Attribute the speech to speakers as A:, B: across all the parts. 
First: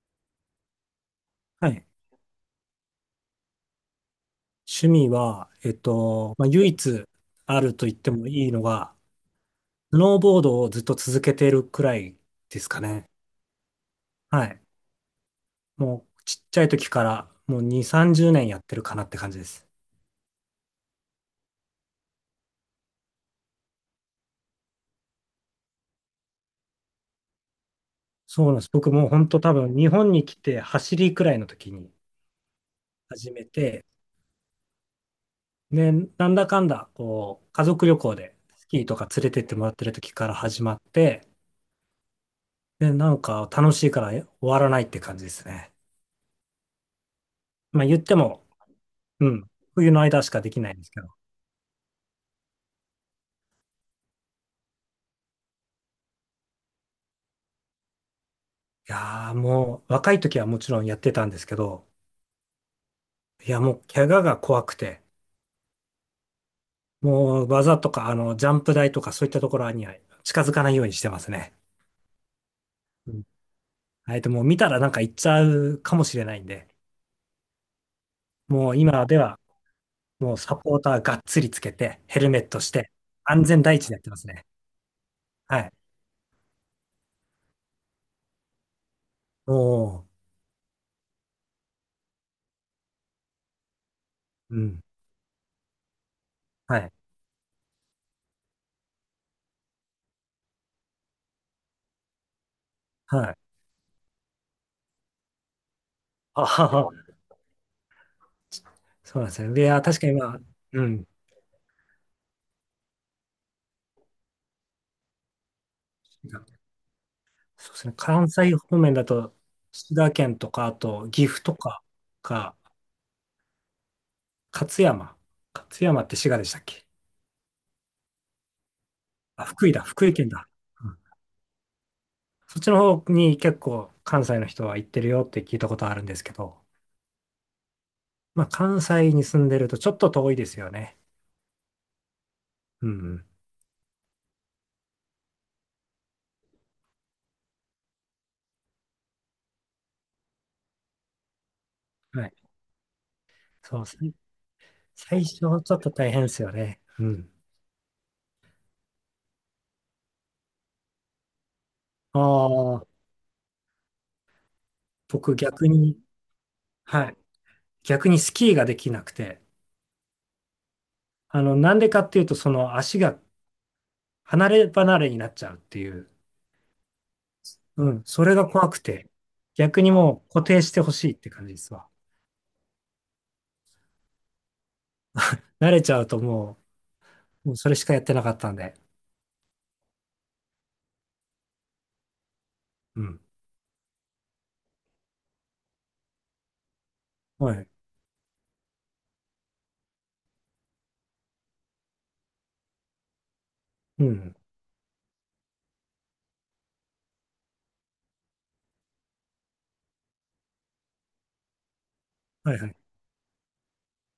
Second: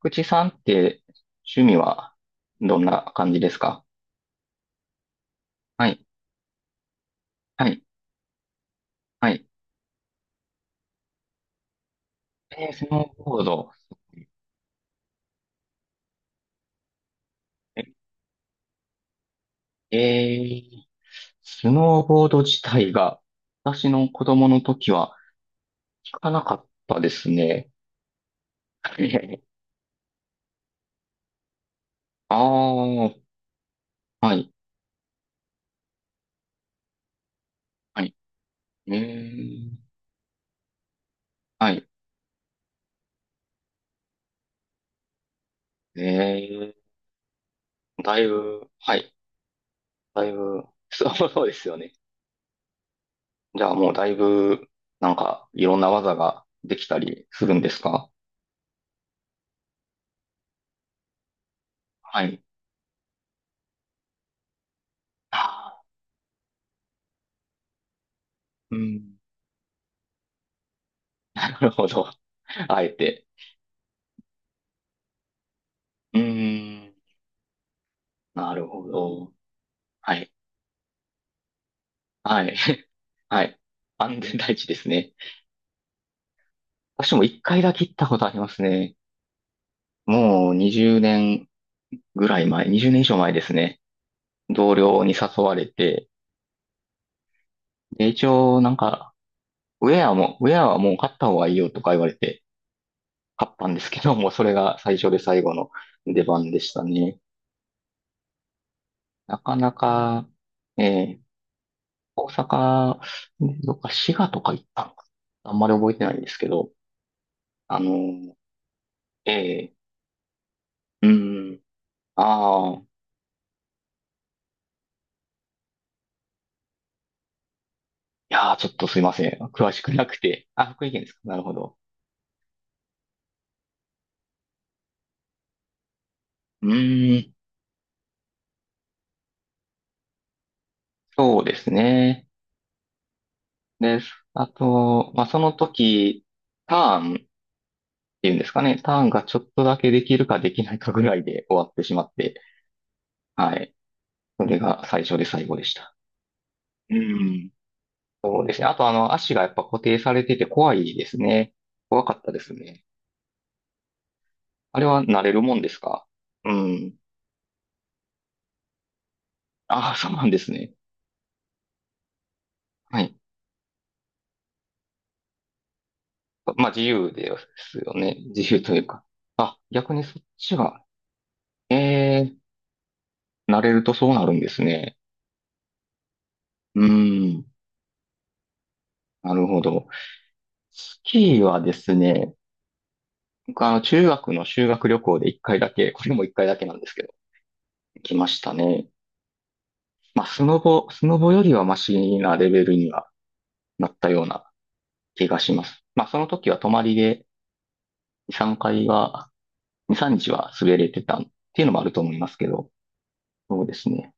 A: 口さんって
B: は
A: 趣味
B: い。
A: はどんな感じですか？
B: 趣味は、
A: はい、
B: まあ、唯一あ
A: は
B: る
A: い、
B: と言ってもいいのが、
A: はい。
B: スノーボードをずっと続けてるくらいで
A: え
B: す
A: ー
B: か
A: スノ
B: ね。
A: ーボード。
B: はい。もうちっちゃい時からもう
A: え、
B: 2、30年やってるかなって感じです。
A: えースノーボード自体が私の子供の時は聞かなかったですね。
B: そうなんです。僕もう本当多 分日本に来て走りくらいの時に
A: ああ、は
B: 始めて、
A: い、
B: で、なんだかんだ、こう、家族旅
A: はい。
B: 行でスキー
A: え
B: とか連れてっても
A: ー、
B: らってる時から始まって、
A: はい。
B: で、なんか楽しいから終わらないって感じですね。
A: え
B: まあ言って
A: だい
B: も、
A: ぶ、はい、
B: うん。冬の間
A: だ
B: し
A: い
B: かでき
A: ぶ、
B: ないんで すけど。
A: そうそうですよね。じゃあもうだいぶ、なんか、いろんな技ができたりするんですか？
B: いやーもう、若い時はもちろんやってたんですけど、
A: はい。
B: いやもう、怪我が怖くて、
A: ああ、
B: もう、技とか、ジャンプ
A: う
B: 台とか
A: ん、
B: そういったところには近づかないようにしてます
A: な
B: ね。
A: るほど。あえ
B: うん。
A: て。
B: もう見たらなんか行っちゃうかもし
A: う
B: れないんで、
A: ーん。なる
B: もう
A: ほ
B: 今で
A: ど。
B: は、
A: はい。
B: もうサポーターがっつりつけて、ヘルメ
A: は
B: ッ
A: い。
B: トし て、安
A: はい。
B: 全第一でやってま
A: 安
B: す
A: 全
B: ね。
A: 第一ですね。
B: はい。
A: 私も一回だけ行ったことありますね。
B: おー、
A: もう20年ぐらい前、20年以上前ですね。
B: う
A: 同
B: ん。
A: 僚に誘われて、
B: はい。
A: で、一応なんか、ウェアはもう買った方がいいよとか言われて、
B: はい。
A: 買ったんですけども、それが最初で最後の出
B: あ
A: 番で
B: は
A: した
B: は。
A: ね。
B: そうなんで
A: な
B: す
A: か
B: ね。い
A: な
B: やー、確かにま
A: か、
B: あ、うん。
A: ええ大阪、ねどっか滋賀とか行ったのかな、あんまり覚えてないんですけど、
B: そうで
A: あ
B: すね。関
A: の、
B: 西方面だ
A: え
B: と、
A: え、
B: 滋賀県とか、あ
A: う
B: と岐阜と
A: ん、
B: かか、
A: ああ、い
B: 勝山。勝山って滋賀でしたっけ？
A: やー、ちょっとすいません。
B: あ、福
A: 詳
B: 井
A: し
B: だ、
A: くな
B: 福井
A: く
B: 県
A: て。
B: だ。
A: あ、福
B: う
A: 井
B: ん
A: 県ですか。なるほど。
B: そっちの方に結構関西の人は行ってるよって聞いたことあるんですけど、
A: うーん、
B: まあ関西に住んでるとちょっと遠いですよね。
A: そうですね。
B: うん、う
A: です。あと、まあ、その時、ターンっていうんですかね。ターンがちょっとだけできるかできないかぐらいで終わってしまっ
B: ん。は
A: て、
B: い。
A: はい。
B: そうですね。
A: それが最初
B: 最
A: で
B: 初
A: 最
B: ち
A: 後
B: ょ
A: で
B: っ
A: し
B: と
A: た。
B: 大変ですよね。
A: う
B: うん。
A: ん。そうですね。あと、あの、足がやっぱ固定されてて怖いですね。怖か
B: あ
A: ったですね。
B: あ、
A: あれは慣れ
B: 僕
A: るもんで
B: 逆
A: す
B: に、
A: か？うん。
B: はい。逆にスキーができなくて、
A: ああ、そうなんですね。
B: なんでかっていうと、その足
A: はい。
B: が離れ離れになっちゃうっていう。
A: まあ、自由です
B: う
A: よ
B: ん。
A: ね。
B: それ
A: 自
B: が
A: 由
B: 怖
A: とい
B: く
A: うか。
B: て。
A: あ、
B: 逆に
A: 逆にそっ
B: もう固
A: ち
B: 定して
A: が、
B: ほしいって感じです
A: え
B: わ。
A: え慣れるとそうなるんですね。
B: 慣れちゃうとも
A: うん。
B: う、もうそれしかやってなかったんで。
A: なるほど。スキーはですね、
B: うん。
A: 僕あの、中学の修学旅行で一回だけ、これも一回だけなんですけど、
B: はい。
A: 来ましたね。まあ、スノボよりはマシなレベルにはなっ
B: う
A: たよう
B: ん。
A: な気がします。まあ、その時は泊まりで2、3回は、2、3日は滑れてたっていうのもあると思いますけ
B: はいは
A: ど、
B: い。好
A: そうですね。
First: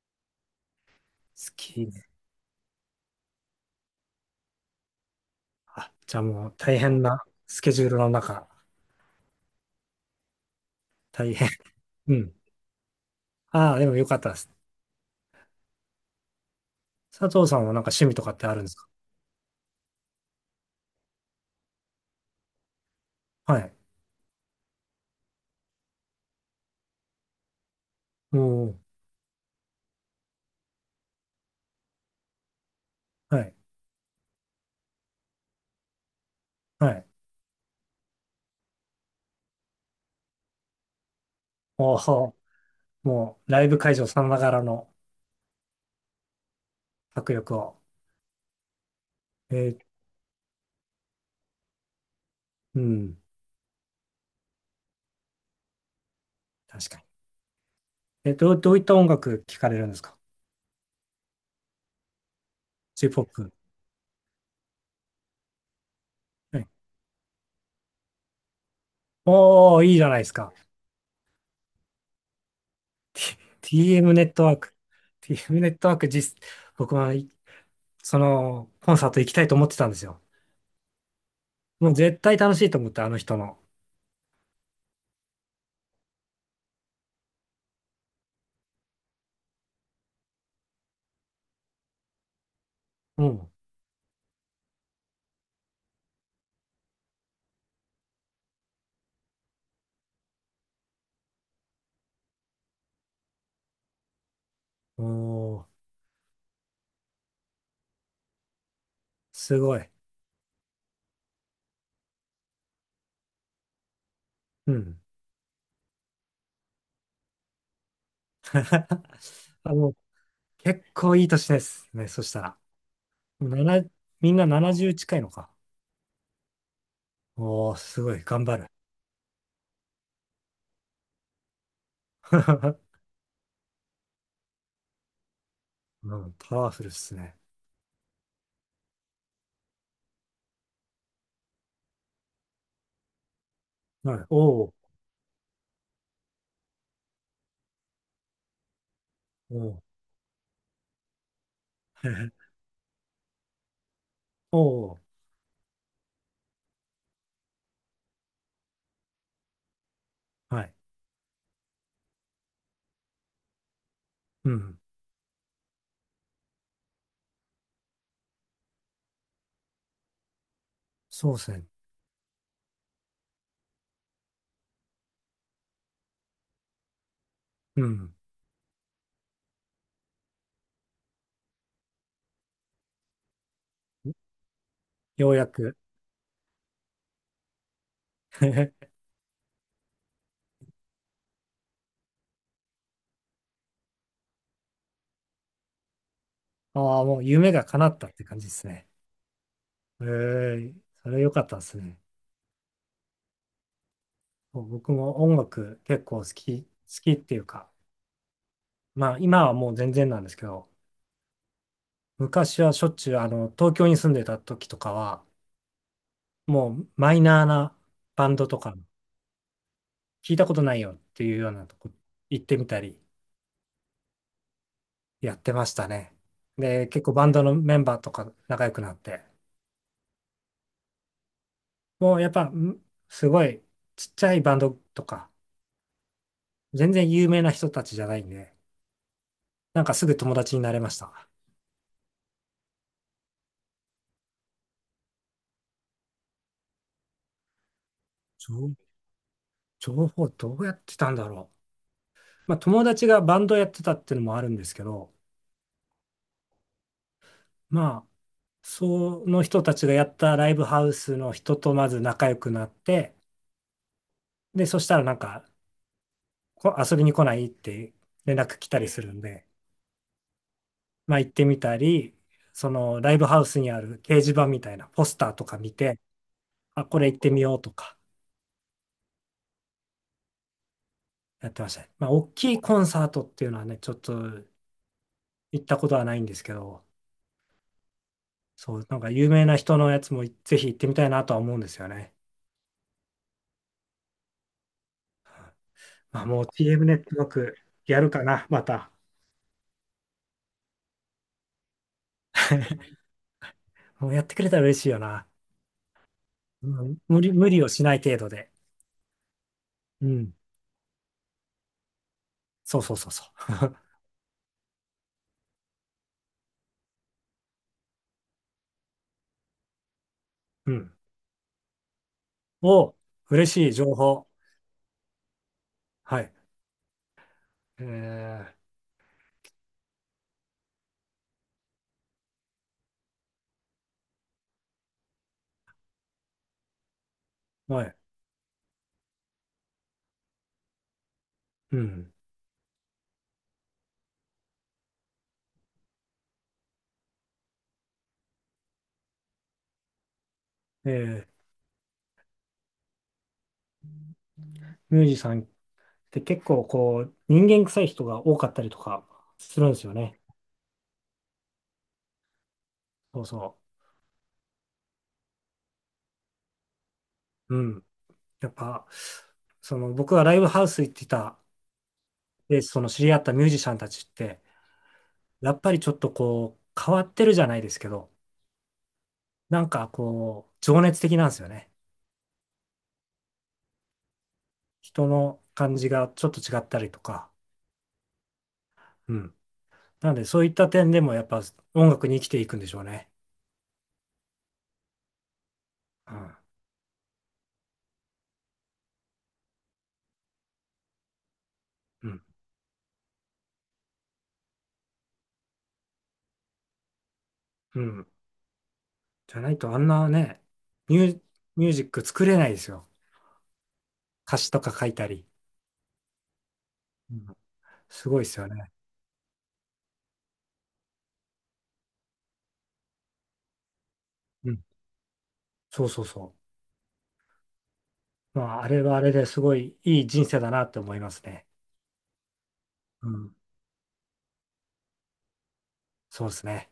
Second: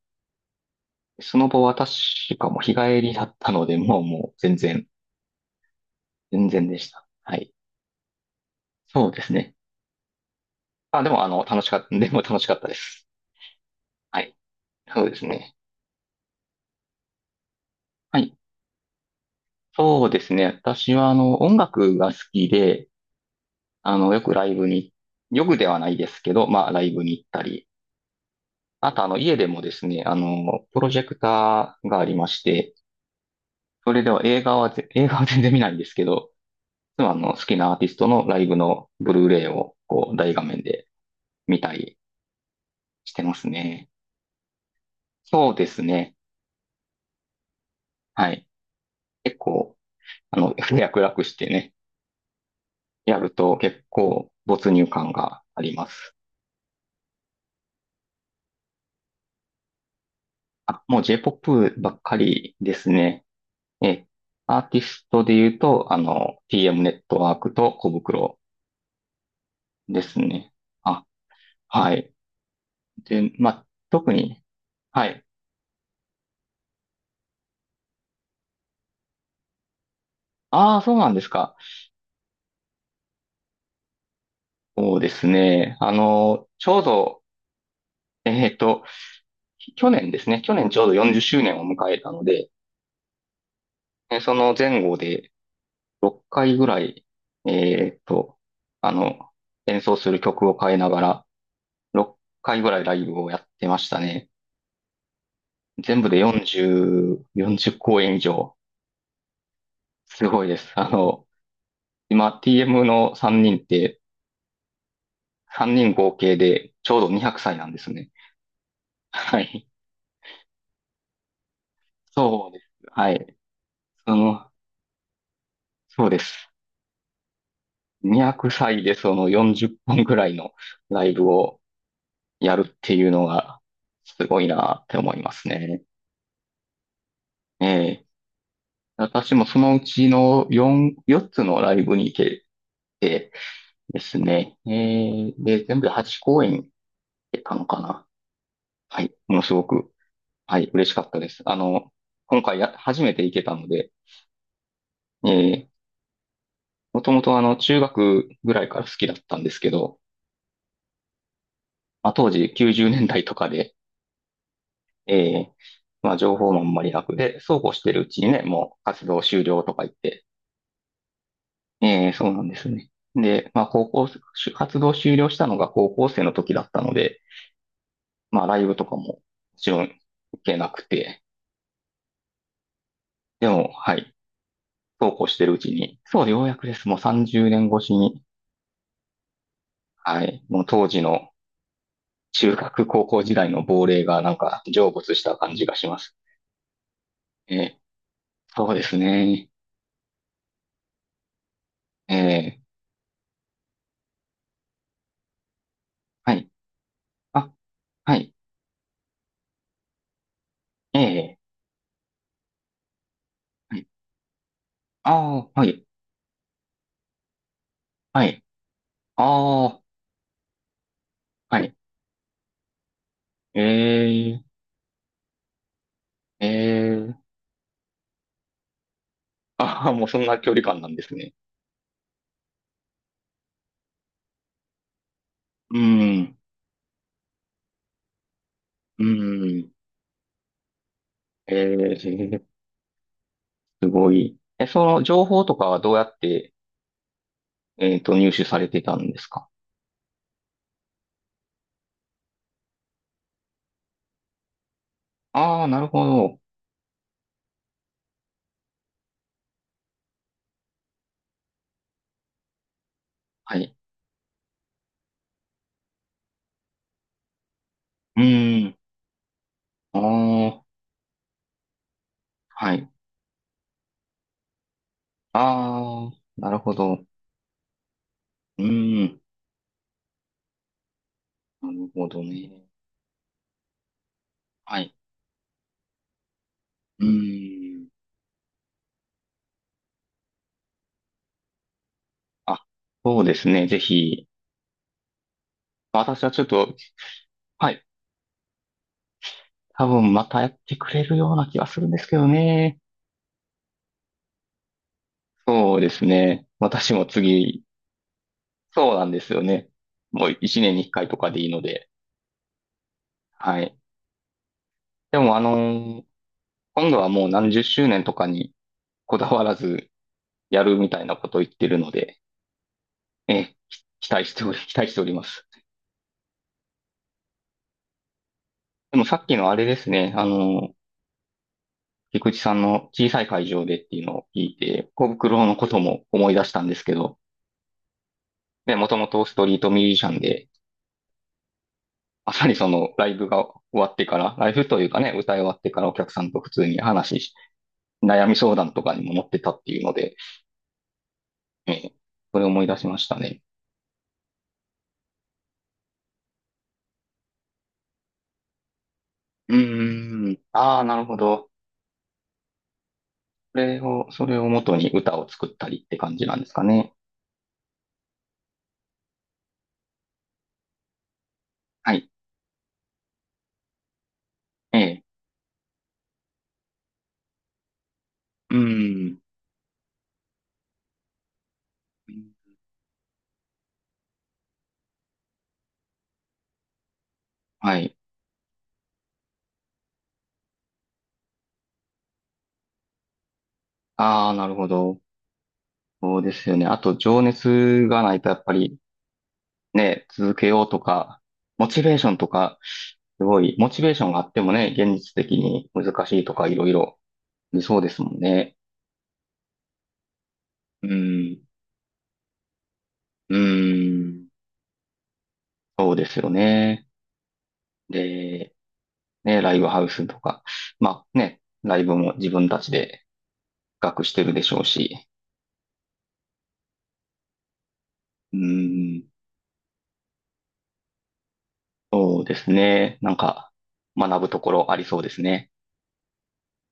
A: スノボは
B: き
A: 確
B: ね。
A: かもう日帰りだったので、もう全然、
B: あ、じゃあ
A: 全
B: もう
A: 然で
B: 大
A: し
B: 変
A: た。
B: な
A: はい。
B: スケジュールの中。
A: そうですね。あ、でもあ
B: 大
A: の、
B: 変。
A: 楽しかった、で
B: う
A: も
B: ん。
A: 楽しかったです。
B: ああ、でもよか
A: は
B: った
A: い。
B: です。
A: そうですね。
B: 佐藤さんはなんか趣味
A: は
B: とか
A: い。
B: ってあるんですか？
A: そうですね。私はあの、音楽が好きで、
B: はい。
A: あの、よくライブに、よくではないですけど、まあ、ライブに行ったり、
B: も
A: あとあの、家でもですね、あの、プロジェクターがありまして、
B: う、はい。
A: それでは映画は全然見ないんですけど、
B: は
A: いつ
B: い。
A: もあの、好きなアーティストのライブのブルーレイを、こう、大画面で見た
B: お
A: り
B: お、
A: してま
B: も
A: す
B: うライブ
A: ね。
B: 会場さながらの
A: そうですね。
B: 迫力を。
A: はい。結
B: え
A: 構、
B: ー
A: あの、脈絡してね、
B: うん。
A: やると結構没入感があります。
B: 確かに。どういった音楽聴かれるんですか？
A: あ、もう J-POP ばっかりです
B: j ポ
A: ね。
B: ップ、
A: え、アーティストで言うと、あの、
B: はい。
A: TM ネットワークと小袋
B: おー、いい
A: で
B: じゃな
A: す
B: いです
A: ね。
B: か。
A: あ、はい。で、まあ、特
B: TM ネッ
A: に、
B: トワーク。
A: はい。
B: TM ネットワーク、僕はコンサート行きたいと思ってたんですよ。
A: ああ、そうなんですか。
B: もう絶対楽しいと思って、あの人の。
A: そうですね。あの、ちょうど、えっと、去年ですね。去年ちょうど40周年を迎えたので、
B: うん。
A: その前後で6回ぐらい、えっと、あの、演奏する曲を変えながら、6回ぐらいライブをやってましたね。
B: おー、
A: 全部で40、40公演以上。
B: すごい。
A: すごいです。あの、今 TM の3人って、
B: うん。
A: 3人合計でちょうど200歳なんですね。はい。
B: あの、結構いい年ですね、そした
A: そう
B: ら。
A: です。はい。
B: もうなな
A: そ
B: みんな
A: の、
B: 70近いのか。
A: そうです。
B: おー、すごい、
A: 200
B: 頑張る。
A: 歳でその40本ぐらいのライブをやるって いうのがすごいなって思いますね。
B: うん、パワフルっすね。
A: ええ。私もそのうちの4、4つのライブに行けてで
B: は
A: す
B: い。
A: ね。
B: おー、
A: ええ、で、全部で8公演行けたのかな。はい。ものす
B: お
A: ご
B: ー、
A: く、はい、嬉しかったです。あの、今 回や、初めて行けたので、
B: おー、
A: ええ、もともとあの、中学ぐらいから好きだったんですけど、
B: はい。
A: まあ、当時90年代とかで、
B: うん。
A: ええまあ、情報もあんまり楽で、そうこうしてるうちにね、もう活動終了とか言って、
B: そうですね。
A: ええそうなんですね。で、まあ、高校、活動終了したのが高校生の時だったので、
B: うん。
A: まあ、ライブとかももちろんけなくて、でも、はい、そうこう
B: よ
A: し
B: う
A: て
B: や
A: るうち
B: く。
A: に、そう、ようやくです。もう30年越しに、はい、もう当時の中学高校時代の亡霊がなんか成仏した感じがします。
B: ああ、もう夢
A: え
B: が
A: え
B: 叶ったって感じです
A: そうで
B: ね。
A: すね。
B: ええ、それ良かったですね。
A: ええ
B: 僕も音楽結構好
A: はい。
B: き、好きっていう
A: あ、
B: か、
A: はい。
B: まあ今はもう全然なんですけど、
A: ええ
B: 昔はしょっちゅう東
A: は
B: 京
A: い。
B: に住んでた時とかは、
A: ああ、はい、
B: もうマイナーな
A: は
B: バン
A: い。
B: ドとか、
A: ああ、
B: 聞いたことないよっていうよう
A: は
B: な
A: い。
B: とこ行ってみたり
A: ええ、
B: やってましたね。
A: え
B: で、結構
A: え、
B: バンドのメンバーとか仲良くなって、
A: ああ、もうそんな距離感なんですね。
B: もうやっぱんすごいちっちゃいバンドとか、
A: うん、
B: 全然有名な人たちじゃないんで、
A: うん、
B: なんかすぐ友達になれました。
A: ええ、すごい。え、その情報とかはどうやって、入手され
B: 情、
A: てたんですか？
B: 情報どうやってたんだろう。まあ友達がバンドやってたっていうのもあるんですけど、
A: ああ、なるほど。
B: まあ、その人たちがやったライブハウスの人とまず仲良くなって、
A: はい。
B: で、そしたらなんか、遊びに来ないって
A: う
B: 連絡来
A: ん、
B: たりするんで、
A: ああ、
B: まあ行ってみたり、そ
A: はい。
B: のライブハウスにある掲示板みたいなポスターとか見て、
A: ああ、なるほ
B: あ、こ
A: ど。
B: れ行ってみようとか
A: うん、
B: やってま
A: な
B: した
A: る
B: ね。
A: ほ
B: まあ
A: ど
B: 大
A: ね。
B: きいコンサートっていうのはね、ちょっと
A: はい。
B: 行ったことはないんですけど、
A: うん、
B: そう、なんか有名な人のやつもぜひ行ってみたいなとは思うんですよね。
A: あ、そうですね。ぜひ、
B: ま
A: 私
B: あ
A: はちょ
B: も
A: っ
B: う
A: と、
B: TM ネットワーク
A: はい、
B: やるかな、また。
A: 多分またやってくれるような気がするんですけどね。
B: もうやってくれたら嬉しいよな。
A: そうですね。
B: う
A: 私
B: ん、
A: も
B: 無理、無
A: 次、
B: 理をしない程度で。
A: そうなんですよね。
B: う
A: も
B: ん。
A: う一年に一回とかでいいので。
B: そうそうそうそ
A: はい。でもあのー今度はもう何十周年とかにこだわらずや
B: う。う
A: るみ
B: ん。
A: たいなことを言ってるので、
B: お、
A: え
B: 嬉
A: え、
B: しい
A: き
B: 情
A: 期待
B: 報。
A: しており、期待しております。
B: はい。え
A: でもさっきのあれですね、あのー菊池さんの小さい会場でっていうのを聞いて、小袋のことも思い出したんですけど、
B: はい。
A: ね、もともとストリートミュージシャンで、
B: うん。
A: まさにそのライブが終わってから、ライブというかね、歌い終わってからお客さんと普通に話し、悩み相談とかにも乗ってたっていうので、
B: えー、
A: えー、それを思い出しましたね。
B: ミュージさんって結構こう、人間臭い人が多かったりとか
A: う
B: するんですよね。
A: ーん。ああ、なるほど。
B: そう
A: そ
B: そ
A: れを、それを元に歌を作ったりって感じなんですかね。
B: う。うん。なんか、僕はライブハウス行ってた、
A: はい。
B: で、その知り合ったミュージシャンたちって、
A: ええ。
B: やっぱりちょっとこう、変わってるじゃないですけど、
A: うーん。
B: なんかこう、情熱的なんですよね。人の感じがちょっと違ったりとか。
A: はい。
B: うん。なので、そういった点でもやっぱ音楽に生きていくんでしょうね。
A: ああ、なるほど。
B: う
A: そうで
B: ん。
A: すよね。あと、情熱がないとやっぱりね、続けようとか、モチベーシ
B: う
A: ョン
B: ん。
A: とか、すごい、モチベーションがあってもね、現実的に難しいとかいろいろありそ
B: う
A: うです
B: ん。
A: もんね。
B: じゃないとあんなね、
A: う
B: ミュー、
A: ん、
B: ミュージック作れないですよ。
A: うん、
B: 歌詞とか書いたり。
A: そうですよね。
B: うん。すごいですよ
A: で、
B: ね。
A: ね、ライブハウスとか、まあね、ライブも自分たちで企画してるで
B: う
A: しょ
B: ん。
A: うし、
B: そうそうそう。
A: う
B: まあ、あれはあ
A: ん、
B: れですごいいい人生だなって思いますね。
A: そうですね。
B: う
A: なん
B: ん。
A: か、学ぶところありそうですね。
B: そうですね。